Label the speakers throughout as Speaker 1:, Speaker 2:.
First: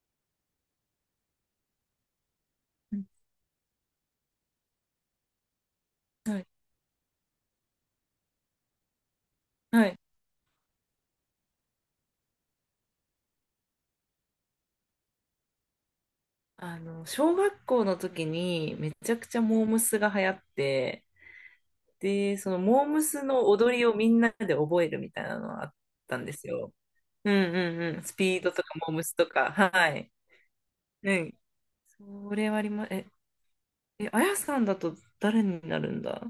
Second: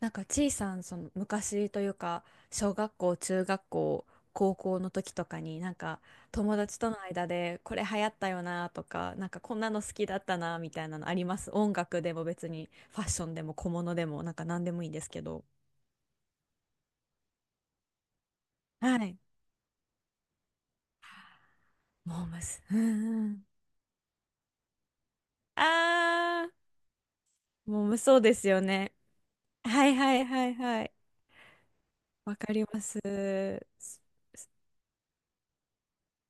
Speaker 1: なんかちいさん、その昔というか、小学
Speaker 2: うん、
Speaker 1: 校、中学校、高校の時とかに、なんか
Speaker 2: はい。
Speaker 1: 友達との間でこれ流行ったよなとか、なんかこんなの
Speaker 2: は
Speaker 1: 好
Speaker 2: い。
Speaker 1: きだったなみたいなのあります？音楽でも別にファッションでも小物でも、なんか何でもいいんですけど。
Speaker 2: 小学校の時にめ
Speaker 1: は
Speaker 2: ちゃ
Speaker 1: い。
Speaker 2: くちゃモームスが流行って、
Speaker 1: モー
Speaker 2: で、
Speaker 1: ム
Speaker 2: その
Speaker 1: ス、うん
Speaker 2: モーム
Speaker 1: う
Speaker 2: ス
Speaker 1: ん。
Speaker 2: の踊りをみんなで覚えるみたいなのがあったんです
Speaker 1: あ
Speaker 2: よ。うんう
Speaker 1: ー、モー
Speaker 2: ん
Speaker 1: ム
Speaker 2: うん。ス
Speaker 1: そうで
Speaker 2: ピー
Speaker 1: す
Speaker 2: ド
Speaker 1: よ
Speaker 2: とかモー
Speaker 1: ね。
Speaker 2: ムスとか。
Speaker 1: は
Speaker 2: は
Speaker 1: い
Speaker 2: い。
Speaker 1: はいはいはい。
Speaker 2: うん。そ
Speaker 1: わ
Speaker 2: れ
Speaker 1: か
Speaker 2: はあ
Speaker 1: り
Speaker 2: り
Speaker 1: ま
Speaker 2: ま、
Speaker 1: す。
Speaker 2: え、え、あやさんだと誰になるんだ。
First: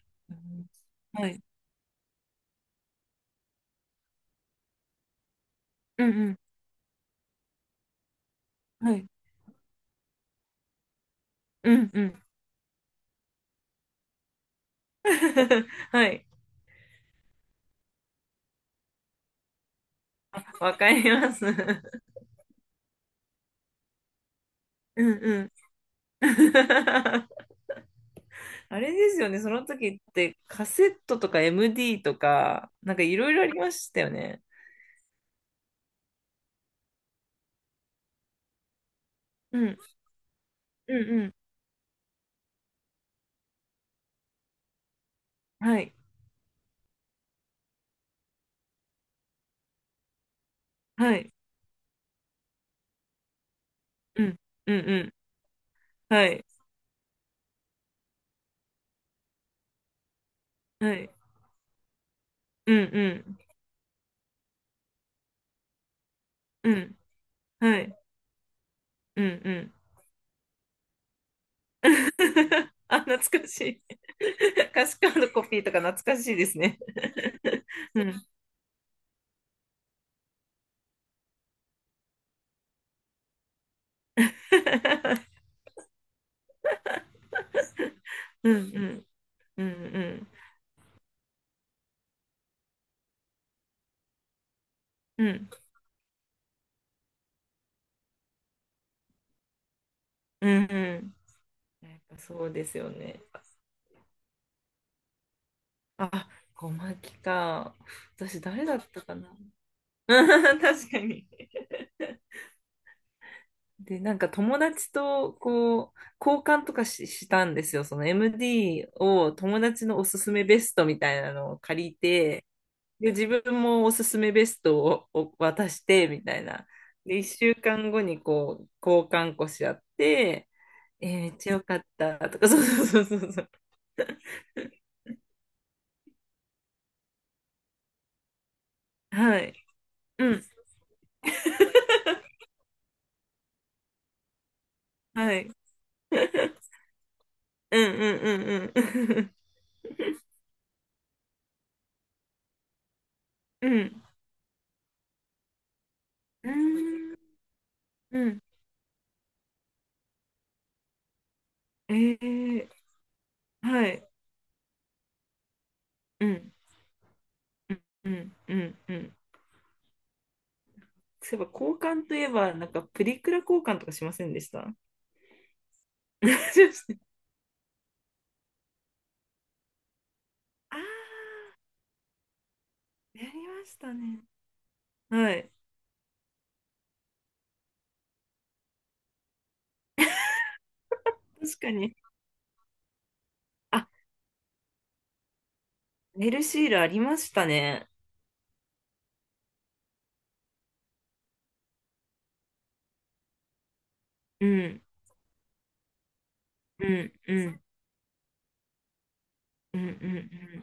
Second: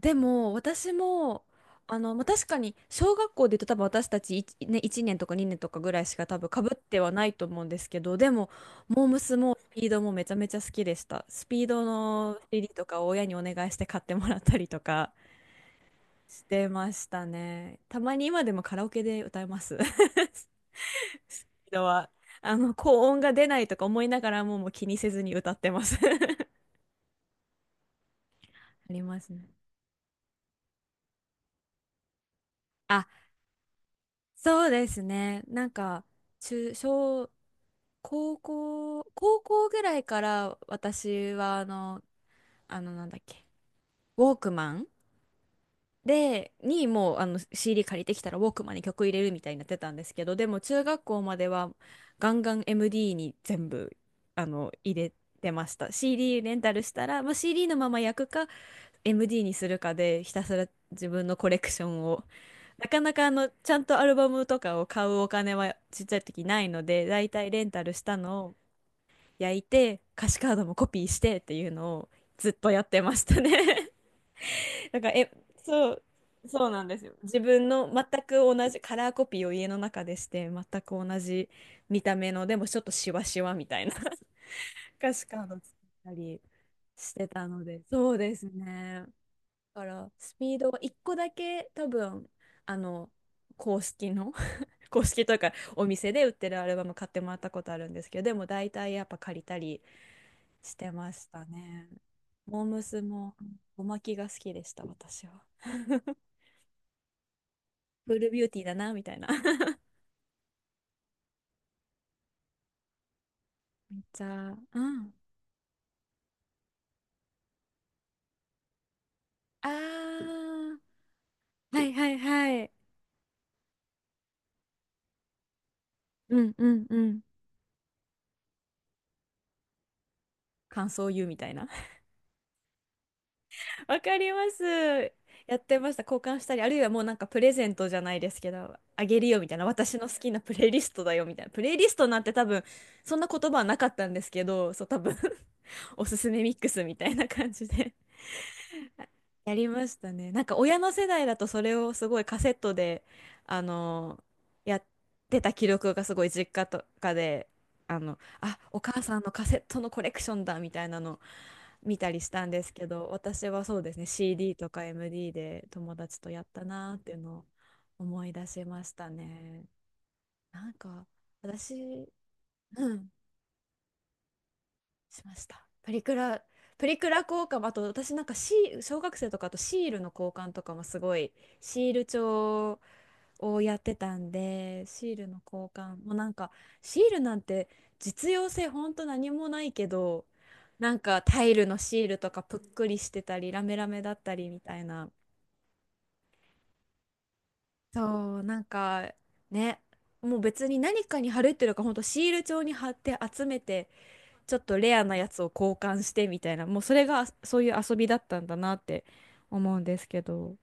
Speaker 1: で
Speaker 2: う
Speaker 1: も
Speaker 2: ん、
Speaker 1: 私
Speaker 2: はい。
Speaker 1: もまあ、確かに小学校で言うと、多分私たちいちね、1年とか2年とかぐら
Speaker 2: う
Speaker 1: いしか多
Speaker 2: ん
Speaker 1: 分かぶってはないと思うんですけど、でも
Speaker 2: うん。は
Speaker 1: モ
Speaker 2: い。
Speaker 1: ームスもスピードもめちゃめちゃ好きでした。スピー
Speaker 2: う
Speaker 1: ド
Speaker 2: んうん。
Speaker 1: の CD とかを親にお願いして買ってもらったりとか
Speaker 2: はい。
Speaker 1: してましたね。たまに今でもカラオケで歌います。 ス
Speaker 2: わかります。
Speaker 1: ピード は、高音が出ないとか思いながらも、もう気に
Speaker 2: う
Speaker 1: せ
Speaker 2: ん
Speaker 1: ずに
Speaker 2: う
Speaker 1: 歌
Speaker 2: ん。
Speaker 1: ってます。
Speaker 2: あ
Speaker 1: あ
Speaker 2: れ
Speaker 1: り
Speaker 2: で
Speaker 1: ま
Speaker 2: す
Speaker 1: す
Speaker 2: よね、
Speaker 1: ね。
Speaker 2: その時ってカセットとか MD とか、なんか
Speaker 1: あ、
Speaker 2: いろいろありましたよね。
Speaker 1: そうですね。なんか、中、小、高校、高
Speaker 2: う
Speaker 1: 校
Speaker 2: ん、
Speaker 1: ぐらいから
Speaker 2: うん、う
Speaker 1: 私
Speaker 2: ん。
Speaker 1: はなんだっけ、ウォークマン
Speaker 2: はい、
Speaker 1: にもうCD 借りてきたらウォークマンに曲入れるみたいになってたんですけど、でも中学
Speaker 2: は
Speaker 1: 校
Speaker 2: い、
Speaker 1: まではガンガン MD に全部
Speaker 2: うん、うん、
Speaker 1: 入
Speaker 2: う
Speaker 1: れ
Speaker 2: ん。
Speaker 1: てました。
Speaker 2: は
Speaker 1: CD
Speaker 2: い、
Speaker 1: レンタルしたら、まあ、CD のまま焼くか MD にするかで、ひたすら
Speaker 2: は
Speaker 1: 自
Speaker 2: い、
Speaker 1: 分のコレクションを、
Speaker 2: うん、
Speaker 1: なかな
Speaker 2: う
Speaker 1: かちゃんとアルバムとかを買うお金はちっちゃい時ないの
Speaker 2: ん、
Speaker 1: で、だいたいレ
Speaker 2: うん、
Speaker 1: ン
Speaker 2: は
Speaker 1: タル
Speaker 2: い、
Speaker 1: したのを
Speaker 2: うん、う
Speaker 1: 焼い
Speaker 2: ん。
Speaker 1: て、歌詞カードもコピーしてっていうのをずっと やっ
Speaker 2: あ、
Speaker 1: てました
Speaker 2: 懐かしい。
Speaker 1: ね。
Speaker 2: 歌 詞
Speaker 1: だか
Speaker 2: カ
Speaker 1: ら、
Speaker 2: ードコピーとか
Speaker 1: そう、
Speaker 2: 懐かしいです
Speaker 1: そう
Speaker 2: ね。
Speaker 1: なんですよ。自分 の全
Speaker 2: うん。
Speaker 1: く同じカラーコピーを家の中でして、全く同じ見た目の、でもちょっとシワシワみたいな 歌詞カー ド作ったりしてたので、そうです
Speaker 2: うん、う
Speaker 1: ね。
Speaker 2: ん、うん、
Speaker 1: だか
Speaker 2: う
Speaker 1: ら、
Speaker 2: ん、
Speaker 1: スピードは一個だけ多分、あの、公式の公
Speaker 2: う
Speaker 1: 式という
Speaker 2: ん、
Speaker 1: か、お店で売ってるアルバム買ってもらったことあるんですけど、でも大体やっぱ借りたり
Speaker 2: うん、
Speaker 1: し
Speaker 2: う
Speaker 1: てま
Speaker 2: ん。
Speaker 1: したね。
Speaker 2: やっぱそう
Speaker 1: モー
Speaker 2: です
Speaker 1: ム
Speaker 2: よ
Speaker 1: ス
Speaker 2: ね。
Speaker 1: もおまきが好きでした、私は。
Speaker 2: あ、小牧か。
Speaker 1: フール
Speaker 2: 私
Speaker 1: ビューティー
Speaker 2: 誰
Speaker 1: だ
Speaker 2: だっ
Speaker 1: なみ
Speaker 2: た
Speaker 1: た
Speaker 2: か
Speaker 1: いな。
Speaker 2: な。うん 確かに。で、なん
Speaker 1: じ
Speaker 2: か
Speaker 1: ゃあ、
Speaker 2: 友
Speaker 1: う
Speaker 2: 達
Speaker 1: ん。
Speaker 2: とこう、交換とかし、したんですよ。その MD を友
Speaker 1: あ
Speaker 2: 達のおすすめベス
Speaker 1: ー、
Speaker 2: トみたいなのを
Speaker 1: は
Speaker 2: 借
Speaker 1: い
Speaker 2: り
Speaker 1: はい
Speaker 2: て、
Speaker 1: はい。
Speaker 2: で、自分もおすすめベストを、を渡して、みた
Speaker 1: う
Speaker 2: い
Speaker 1: んう
Speaker 2: な。
Speaker 1: んう
Speaker 2: で、
Speaker 1: ん。
Speaker 2: 1週間後にこう、交換こし合って、
Speaker 1: 感想を
Speaker 2: えー
Speaker 1: 言う
Speaker 2: め
Speaker 1: み
Speaker 2: っ
Speaker 1: た
Speaker 2: ちゃ
Speaker 1: い
Speaker 2: 良
Speaker 1: な。
Speaker 2: かったとか、そうそうそうそうそう。
Speaker 1: わかります。やってました。交換したり、あるいはもうなんかプレゼントじゃないですけど、あげる
Speaker 2: は
Speaker 1: よみたいな、
Speaker 2: い。
Speaker 1: 私の好
Speaker 2: う
Speaker 1: きな
Speaker 2: ん。
Speaker 1: プレイリストだよみたいな。プレイリストなんて多分、そんな言葉はなかったんですけど、そう、多分
Speaker 2: はい。
Speaker 1: おすすめミ ックスみたいな感じ
Speaker 2: う
Speaker 1: で
Speaker 2: んうんうんうん。
Speaker 1: やりましたね。なんか親の世代だとそれをすごいカセットで、あ
Speaker 2: うん。
Speaker 1: のやってた記録がすごい
Speaker 2: う
Speaker 1: 実家と
Speaker 2: ー
Speaker 1: か
Speaker 2: ん。
Speaker 1: で、
Speaker 2: うん。
Speaker 1: あ、お母さんのカセットのコレクションだみたいなの
Speaker 2: え
Speaker 1: 見たりしたんで
Speaker 2: ー、
Speaker 1: すけど、私はそう
Speaker 2: は
Speaker 1: ですね、
Speaker 2: い。
Speaker 1: CD とか MD で友達
Speaker 2: う
Speaker 1: とやっ
Speaker 2: ん。
Speaker 1: たなーっていうのを
Speaker 2: う
Speaker 1: 思い
Speaker 2: ん
Speaker 1: 出
Speaker 2: う
Speaker 1: し
Speaker 2: ん
Speaker 1: まし
Speaker 2: う
Speaker 1: た
Speaker 2: ん。
Speaker 1: ね。なんか、
Speaker 2: そういえば交換
Speaker 1: 私、
Speaker 2: といえばなんか
Speaker 1: う
Speaker 2: プ
Speaker 1: ん、
Speaker 2: リクラ交換とかしませんでした？
Speaker 1: しました。プリ
Speaker 2: し
Speaker 1: ク
Speaker 2: ま
Speaker 1: ラ、プ
Speaker 2: し
Speaker 1: リク
Speaker 2: た。
Speaker 1: ラ交換、あと私なんかシー、小学生とか、あとシールの交換とか
Speaker 2: あ
Speaker 1: もすごい、シール帳
Speaker 2: ーやり
Speaker 1: を
Speaker 2: ま
Speaker 1: や
Speaker 2: し
Speaker 1: っ
Speaker 2: た
Speaker 1: てた
Speaker 2: ね。
Speaker 1: んで、シール
Speaker 2: は
Speaker 1: の
Speaker 2: い。
Speaker 1: 交換、もうなんか、シールなんて実用性ほんと何もないけど、なんかタイ
Speaker 2: 確
Speaker 1: ル
Speaker 2: か
Speaker 1: の
Speaker 2: に、
Speaker 1: シールとかぷっくりしてたり、ラメ
Speaker 2: あ、
Speaker 1: ラメだったりみたいな。
Speaker 2: ネルシールありましたね。
Speaker 1: そう、なんか、ね、もう別に何かに貼るっていうよりか、ほんとシール帳に貼って集めて、
Speaker 2: う
Speaker 1: ちょっと
Speaker 2: ん
Speaker 1: レアなやつを交換してみたいな、もう
Speaker 2: う
Speaker 1: それ
Speaker 2: ん
Speaker 1: が
Speaker 2: う
Speaker 1: そ
Speaker 2: ん
Speaker 1: ういう遊びだったんだなって思
Speaker 2: う
Speaker 1: う
Speaker 2: ん
Speaker 1: ん
Speaker 2: う
Speaker 1: です
Speaker 2: んう
Speaker 1: け
Speaker 2: ん。
Speaker 1: ど、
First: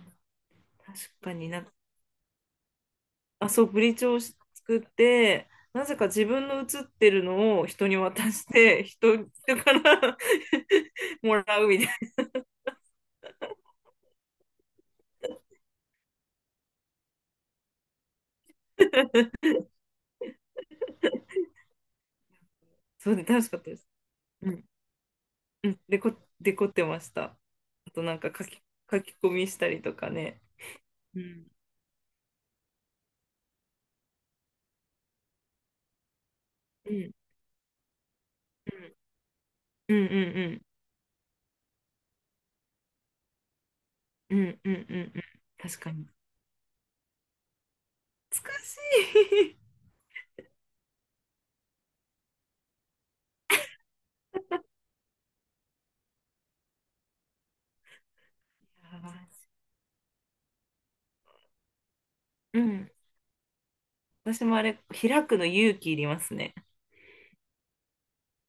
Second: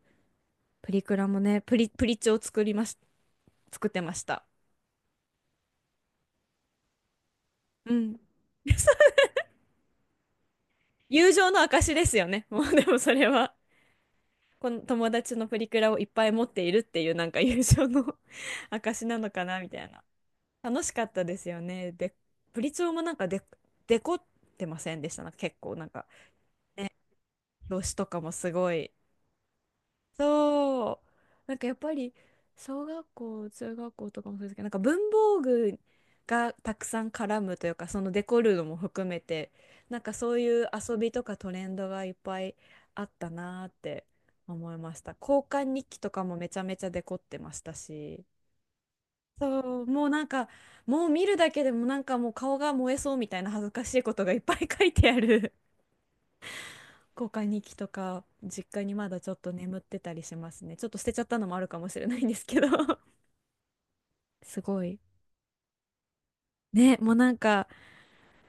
Speaker 1: プ
Speaker 2: 確
Speaker 1: リクラ
Speaker 2: か
Speaker 1: も
Speaker 2: に。
Speaker 1: ね、
Speaker 2: なんか、
Speaker 1: プリチョを
Speaker 2: あ、そうブ
Speaker 1: 作っ
Speaker 2: リー
Speaker 1: て
Speaker 2: チ
Speaker 1: ま
Speaker 2: を
Speaker 1: し
Speaker 2: 作
Speaker 1: た。
Speaker 2: って、なぜか自分の写ってるのを人
Speaker 1: う
Speaker 2: に
Speaker 1: ん。
Speaker 2: 渡して、 人から
Speaker 1: 友
Speaker 2: も
Speaker 1: 情
Speaker 2: ら
Speaker 1: の
Speaker 2: うみたい
Speaker 1: 証で
Speaker 2: な。
Speaker 1: すよね、もうでもそれは。この友達のプリクラをいっぱい持っているっていう、なんか友情の 証なのかなみたいな。楽しかったですよね。で、プリチョも
Speaker 2: そ
Speaker 1: なん
Speaker 2: うで
Speaker 1: か
Speaker 2: 楽しかったです。
Speaker 1: デコってませんでした？なんか結
Speaker 2: う
Speaker 1: 構
Speaker 2: ん、
Speaker 1: なん
Speaker 2: デ
Speaker 1: か
Speaker 2: コ、デコってました。
Speaker 1: 表
Speaker 2: あ
Speaker 1: 紙
Speaker 2: と
Speaker 1: と
Speaker 2: なん
Speaker 1: かも
Speaker 2: か書
Speaker 1: す
Speaker 2: き、
Speaker 1: ごい、
Speaker 2: 書き込みしたりとかね。
Speaker 1: そう。
Speaker 2: うん。
Speaker 1: なんかやっぱり小学校、中学校とかもそうですけど、なんか文房具がたく
Speaker 2: う
Speaker 1: さん
Speaker 2: ん。
Speaker 1: 絡むというか、そのデコるのも含めて、
Speaker 2: うん。
Speaker 1: なん
Speaker 2: う
Speaker 1: か
Speaker 2: ん。
Speaker 1: そう
Speaker 2: うん。
Speaker 1: いう遊びとかトレンドがいっぱいあったなーって
Speaker 2: うん。う
Speaker 1: 思い
Speaker 2: ん。
Speaker 1: ま
Speaker 2: う
Speaker 1: し
Speaker 2: ん
Speaker 1: た。
Speaker 2: うん。
Speaker 1: 交換
Speaker 2: 確
Speaker 1: 日
Speaker 2: か
Speaker 1: 記
Speaker 2: に。
Speaker 1: とかもめちゃめちゃデコってましたし。
Speaker 2: 難しい。
Speaker 1: そう、もうなんか、もう見るだけでもなんかもう顔が燃えそうみたいな、恥ずかしいことがいっぱい書いてある交換日記とか実家 に
Speaker 2: や
Speaker 1: ま
Speaker 2: ば
Speaker 1: だちょっと眠ってたりしますね。ちょっと捨てちゃったのもあるかもしれないんです
Speaker 2: い。う
Speaker 1: けど。
Speaker 2: ん。私も
Speaker 1: す
Speaker 2: あれ、
Speaker 1: ごい。
Speaker 2: 開くの勇気いりますね。
Speaker 1: ね、もうなんか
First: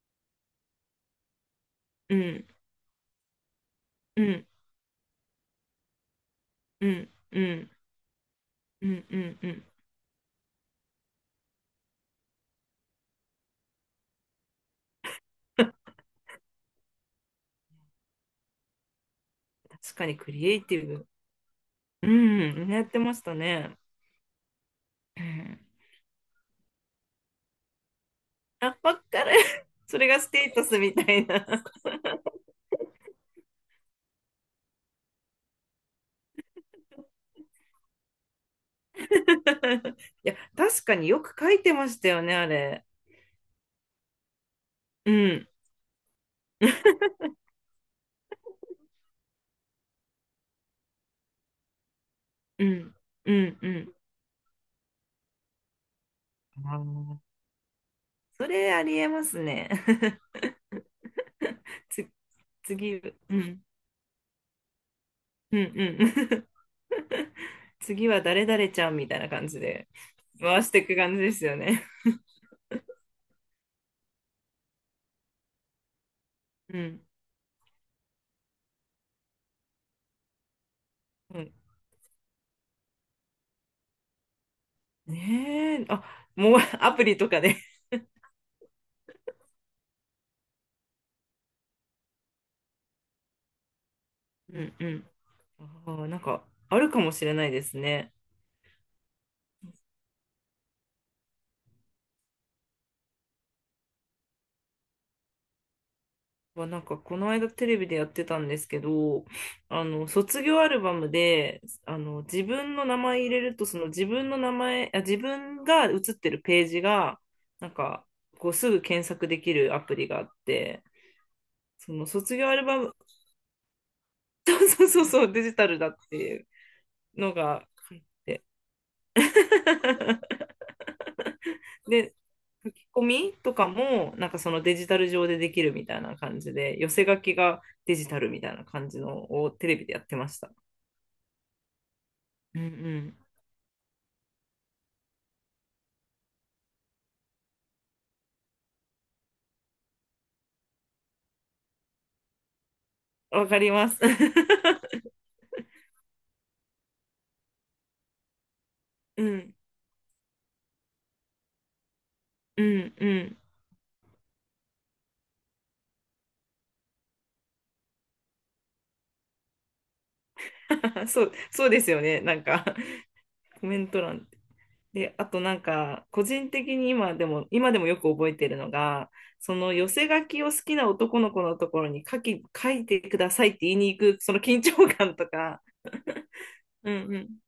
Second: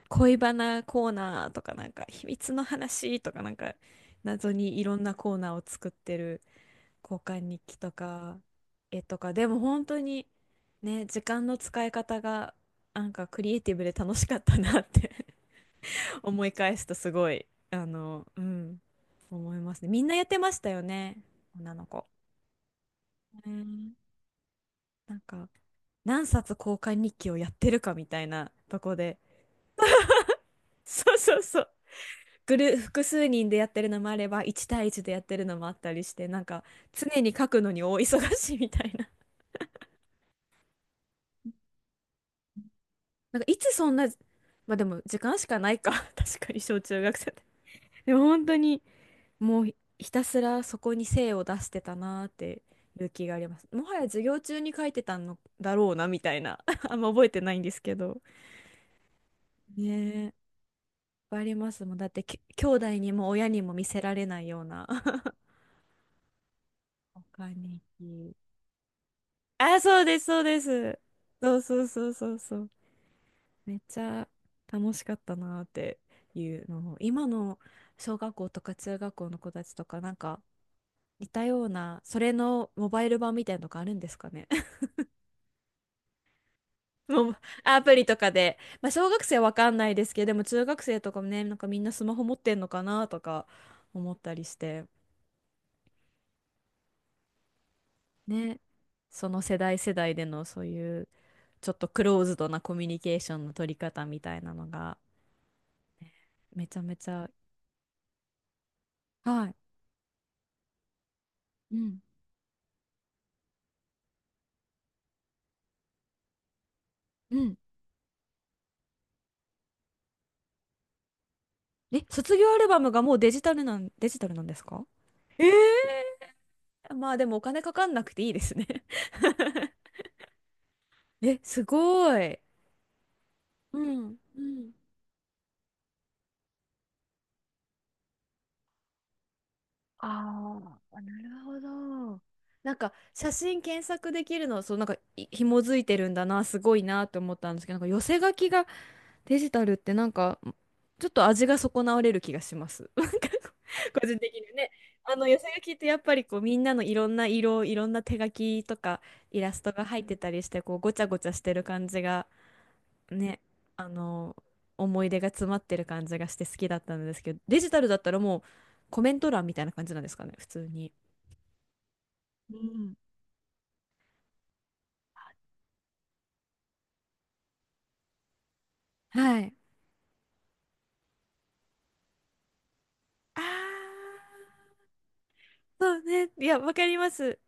Speaker 1: 恋バナコーナーとか、なんか
Speaker 2: う
Speaker 1: 秘
Speaker 2: ん。
Speaker 1: 密の話とか、なんか
Speaker 2: うん。
Speaker 1: 謎にいろんなコーナーを作ってる
Speaker 2: うん。
Speaker 1: 交
Speaker 2: う
Speaker 1: 換日
Speaker 2: ん。
Speaker 1: 記とか、
Speaker 2: う
Speaker 1: 絵
Speaker 2: ん。
Speaker 1: と
Speaker 2: う
Speaker 1: か
Speaker 2: ん。
Speaker 1: で
Speaker 2: う
Speaker 1: も
Speaker 2: ん
Speaker 1: 本当に、ね、時間の使い方がなんかクリエイティブで楽しかったなって 思い返すとすごいあの、うん、思いますね。
Speaker 2: 確
Speaker 1: み
Speaker 2: か
Speaker 1: んな
Speaker 2: に
Speaker 1: やっ
Speaker 2: ク
Speaker 1: て
Speaker 2: リ
Speaker 1: ま
Speaker 2: エ
Speaker 1: し
Speaker 2: イ
Speaker 1: た
Speaker 2: テ
Speaker 1: よ
Speaker 2: ィブ。
Speaker 1: ね、女の子。
Speaker 2: うん。やってましたね。
Speaker 1: ね、なん
Speaker 2: う
Speaker 1: か、
Speaker 2: ん。
Speaker 1: 何冊交換日記をやってるかみたいな
Speaker 2: あ、
Speaker 1: と
Speaker 2: ば
Speaker 1: こ
Speaker 2: っ
Speaker 1: で。
Speaker 2: かり。それがステータスみた
Speaker 1: そう
Speaker 2: い
Speaker 1: そう
Speaker 2: な。
Speaker 1: そう。グル、複数人でやってるのもあれば、1対1でやってるのもあったりして、なんか、常に書くのに大忙しいみたいな。
Speaker 2: いや、確かによく書いてましたよね、あれ。
Speaker 1: なんか、いつそんな、まあでも、
Speaker 2: う
Speaker 1: 時間し
Speaker 2: ん、
Speaker 1: かないか。確かに、小中学生って。でも、本当に、もう、ひたすらそこに精を出してたなーって
Speaker 2: うん、
Speaker 1: いう気
Speaker 2: う
Speaker 1: があり
Speaker 2: ん、
Speaker 1: ます。
Speaker 2: う
Speaker 1: も
Speaker 2: ん。
Speaker 1: はや授業中に書いてたのだろうな、みたいな。
Speaker 2: あ
Speaker 1: あんま
Speaker 2: ー、
Speaker 1: 覚えてないんですけど。
Speaker 2: それありえますね。
Speaker 1: ね、ぱいあります もん。だ
Speaker 2: つ、
Speaker 1: って兄弟
Speaker 2: 次、う
Speaker 1: に
Speaker 2: ん、
Speaker 1: も
Speaker 2: う
Speaker 1: 親に
Speaker 2: ん、
Speaker 1: も見せられないような。
Speaker 2: うん。
Speaker 1: 他 に。
Speaker 2: 次は誰々ちゃんみたいな感じ
Speaker 1: あ、
Speaker 2: で
Speaker 1: そうです、そうで
Speaker 2: 回していく
Speaker 1: す。
Speaker 2: 感じですよ
Speaker 1: そうそ
Speaker 2: ね。
Speaker 1: うそうそうそう。めっちゃ楽しかったなっていう
Speaker 2: う
Speaker 1: のを、
Speaker 2: ん、
Speaker 1: 今の小学校とか中学校の子たちとか、なんか似
Speaker 2: う
Speaker 1: た
Speaker 2: ん。
Speaker 1: ような、それのモバイル版みたいなのがあるんですかね。
Speaker 2: ねえ、あ、もうアプリ
Speaker 1: も
Speaker 2: と
Speaker 1: う
Speaker 2: かで。
Speaker 1: アプリとかで。まあ、小学生はわかんないですけど、でも中学生とかもね、なんかみんなスマホ持ってんのかなとか思ったりし
Speaker 2: うん、
Speaker 1: て。
Speaker 2: うん。あー、なんかあるかもしれないですね。
Speaker 1: ね、その世代世代でのそういうちょっとクローズドなコミュニケーションの取り方みたいなのがね
Speaker 2: は
Speaker 1: めち
Speaker 2: な
Speaker 1: ゃ
Speaker 2: ん
Speaker 1: め
Speaker 2: か
Speaker 1: ち
Speaker 2: こ
Speaker 1: ゃ。
Speaker 2: の間テレビでやってたんですけど、
Speaker 1: はい。
Speaker 2: あの卒業アルバムで
Speaker 1: う
Speaker 2: あ
Speaker 1: ん。
Speaker 2: の自分の名前入れるとその自分の名前、あ、自分が写ってるページが
Speaker 1: うん。
Speaker 2: なんかこうすぐ検索できるアプリがあって、そ
Speaker 1: え、
Speaker 2: の
Speaker 1: 卒
Speaker 2: 卒業
Speaker 1: 業
Speaker 2: ア
Speaker 1: ア
Speaker 2: ル
Speaker 1: ル
Speaker 2: バ
Speaker 1: バム
Speaker 2: ム、
Speaker 1: がもうデジタルなんですか？
Speaker 2: そうそうそうそうデ
Speaker 1: え
Speaker 2: ジタルだって
Speaker 1: え
Speaker 2: いう
Speaker 1: ー、まあで
Speaker 2: の
Speaker 1: もお金
Speaker 2: が。
Speaker 1: かかんなくていいですね。 え、す
Speaker 2: で、
Speaker 1: ごい。
Speaker 2: 書き込みとか
Speaker 1: う
Speaker 2: も
Speaker 1: ん。
Speaker 2: なんか
Speaker 1: う
Speaker 2: その
Speaker 1: ん。
Speaker 2: デジタル上でできるみたいな感じで、寄せ書きがデジタルみたいな感じのをテレビでやってました。
Speaker 1: ああ、なるほど。
Speaker 2: うんう
Speaker 1: なんか
Speaker 2: ん、
Speaker 1: 写真検索できるの、そう、なんか、い、紐づいてるんだな、すごいなって思ったんですけど、なんか寄せ書きがデジタルってなんかちょっと味が損なわれる気がします。なんか
Speaker 2: わかります。
Speaker 1: 個人的にね、あの寄せ書きってやっぱりこうみんなのいろんな色、いろんな手書きとか
Speaker 2: う
Speaker 1: イラ
Speaker 2: ん、
Speaker 1: ストが入ってたりしてこうごちゃごちゃしてる感じが
Speaker 2: うん、うん。
Speaker 1: ね、あの、思い出が詰まってる感じがして好きだったんですけど、デジタルだったらもうコメント欄みたいな感じなんですかね、普通に。
Speaker 2: そう、そうですよね。なん
Speaker 1: う
Speaker 2: か、
Speaker 1: ん。
Speaker 2: コメント欄。で、あとなんか、個人的に今でも、今でもよく覚えてるのが、
Speaker 1: は
Speaker 2: そ
Speaker 1: い。
Speaker 2: の寄せ書きを好きな男の子のところに書いてくださいって言いに行
Speaker 1: ああ、
Speaker 2: く、その緊張感とか。
Speaker 1: そうね。いや、わか
Speaker 2: う
Speaker 1: りま
Speaker 2: ん
Speaker 1: す。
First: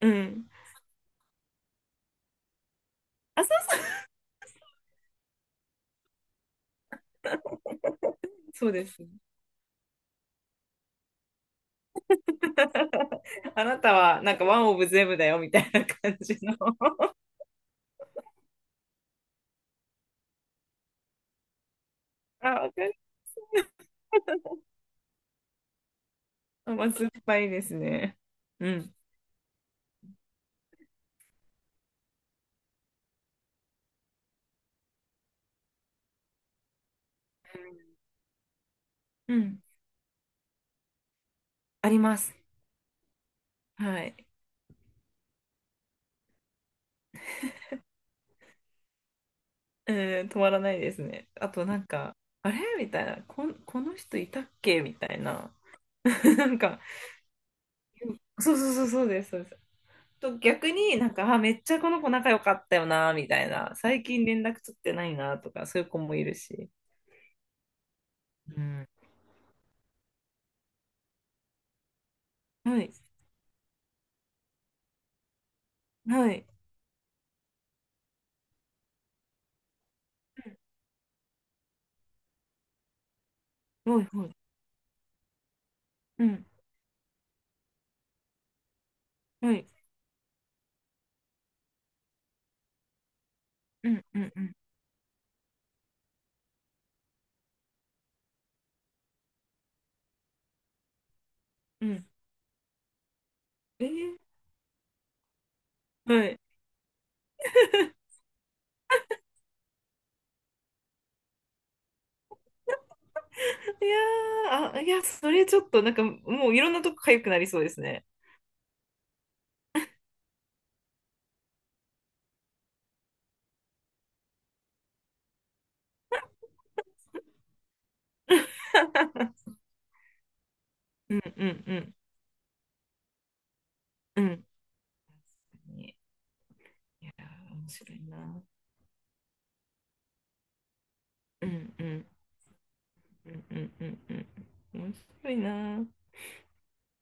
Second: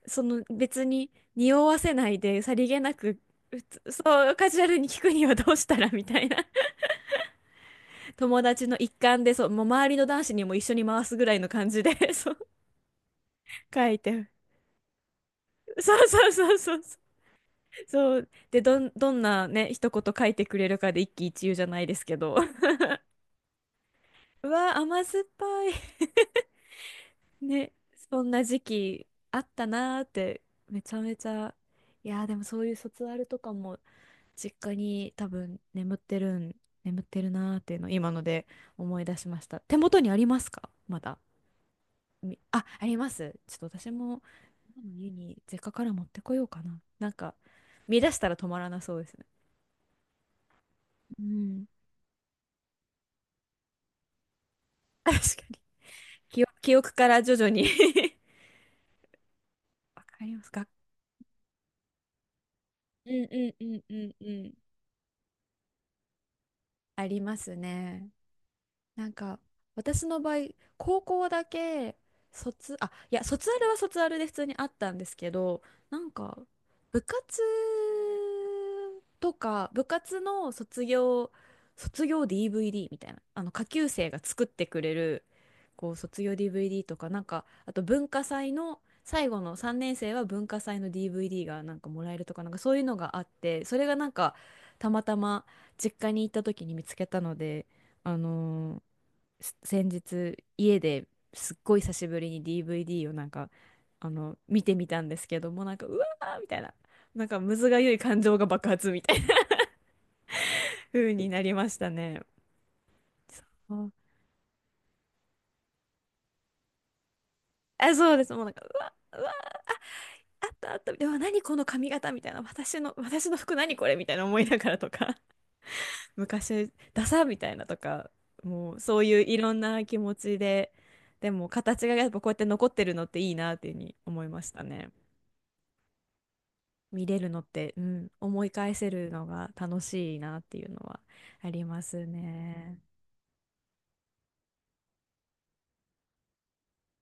Speaker 2: うん。う
Speaker 1: その
Speaker 2: ん。
Speaker 1: 別に匂わせないでさりげなく、
Speaker 2: あ、そ
Speaker 1: う
Speaker 2: う、
Speaker 1: つ、そう、カジュアルに聞くにはどうしたらみたいな。友達
Speaker 2: そう
Speaker 1: の
Speaker 2: で
Speaker 1: 一
Speaker 2: す。
Speaker 1: 環で、そう、もう周りの男子にも一緒に回すぐらいの感じで、そう、
Speaker 2: あな
Speaker 1: 書
Speaker 2: た
Speaker 1: い
Speaker 2: は
Speaker 1: て。
Speaker 2: なんかワンオブゼブだよみたいな
Speaker 1: そう
Speaker 2: 感
Speaker 1: そう
Speaker 2: じ
Speaker 1: そ
Speaker 2: の。
Speaker 1: うそう。そう。で、どんなね、一言書いてくれるかで一喜一憂じゃないですけど。
Speaker 2: あ、わ かる。
Speaker 1: うわ、甘酸っぱい。
Speaker 2: 甘酸っぱ いで
Speaker 1: ね、
Speaker 2: すね。
Speaker 1: そんな時
Speaker 2: うん。
Speaker 1: 期あったなーってめちゃめちゃいやーでもそういう卒アルとかも実家に多分眠ってるなーっていうのを今ので思い出し
Speaker 2: う
Speaker 1: ました。
Speaker 2: ん。
Speaker 1: 手元にありますか、まだ？
Speaker 2: あります。
Speaker 1: あります。ちょっと私
Speaker 2: はい。
Speaker 1: も今の家に実家から持ってこようかな。なんか見出したら止まらなそうですね。
Speaker 2: うん、止まらないです
Speaker 1: う
Speaker 2: ね。あ
Speaker 1: ん。
Speaker 2: となんか、あれみたいな、この人いたっけみ た
Speaker 1: 確
Speaker 2: い
Speaker 1: か
Speaker 2: な。
Speaker 1: に。 記
Speaker 2: な
Speaker 1: 憶、
Speaker 2: ん
Speaker 1: 記
Speaker 2: か、
Speaker 1: 憶から徐々に。
Speaker 2: そうそうそうそうです、そうです。
Speaker 1: わかり
Speaker 2: と
Speaker 1: ますか、
Speaker 2: 逆になんか、あ、めっちゃこの子仲良かったよ
Speaker 1: う
Speaker 2: な、
Speaker 1: ん
Speaker 2: みた
Speaker 1: う
Speaker 2: い
Speaker 1: んう
Speaker 2: な。
Speaker 1: んう
Speaker 2: 最
Speaker 1: ん
Speaker 2: 近
Speaker 1: う
Speaker 2: 連
Speaker 1: ん。
Speaker 2: 絡取ってないな、とか、そういう子もいるし。
Speaker 1: ありますね。
Speaker 2: うん。
Speaker 1: なんか私の場合高校だけ、卒
Speaker 2: は
Speaker 1: あ
Speaker 2: い。
Speaker 1: いや卒アルは卒アルで普通にあったんですけど、なん
Speaker 2: は
Speaker 1: か
Speaker 2: い。
Speaker 1: 部活部活の卒業 DVD みたいな、あの下級
Speaker 2: うん、はい。
Speaker 1: 生が
Speaker 2: はい。
Speaker 1: 作ってくれる、こう卒
Speaker 2: う
Speaker 1: 業
Speaker 2: ん。
Speaker 1: DVD とか、なんかあと文化祭の最後
Speaker 2: は
Speaker 1: の
Speaker 2: い。
Speaker 1: 3年生は文化祭の DVD がなんかもらえるとか、なんかそういうのがあって、それ
Speaker 2: う
Speaker 1: が
Speaker 2: ん。
Speaker 1: なん
Speaker 2: うん。
Speaker 1: か
Speaker 2: うん。
Speaker 1: たまたま実家に行った時に見つけたので。あのー、先日家ですっごい
Speaker 2: う
Speaker 1: 久
Speaker 2: ん、
Speaker 1: しぶりに DVD をなんか、
Speaker 2: え
Speaker 1: あ
Speaker 2: ー、
Speaker 1: の見てみたんですけども、なんかうわ
Speaker 2: はい。
Speaker 1: ーみたいな、なんかむずがゆい感情が爆発みたいな 風になりましたね。そ
Speaker 2: い
Speaker 1: う、
Speaker 2: やー、それちょっとなんか、もういろんなとこ痒くなりそうです
Speaker 1: あ、
Speaker 2: ね。
Speaker 1: そうです。もうなんかうわうわあったあった、でも何この髪型みたいな、私の服何これみたいな思いながらとか 昔ダサみたいなとか、もうそういういろ んな気持ちで、
Speaker 2: うん
Speaker 1: で
Speaker 2: う
Speaker 1: も
Speaker 2: んう
Speaker 1: 形が
Speaker 2: ん。
Speaker 1: やっぱこうやって残ってるのっていいなっていうふうに
Speaker 2: う
Speaker 1: 思いま
Speaker 2: ん
Speaker 1: したね。
Speaker 2: に。
Speaker 1: 見
Speaker 2: いや
Speaker 1: れるのっ
Speaker 2: 面
Speaker 1: て、う
Speaker 2: 白い
Speaker 1: ん、思
Speaker 2: な。
Speaker 1: い返せるのが楽しいなっていうのは
Speaker 2: う
Speaker 1: あり
Speaker 2: ん
Speaker 1: ま
Speaker 2: う
Speaker 1: す
Speaker 2: ん
Speaker 1: ね。
Speaker 2: うんうんうんうん。面白いな。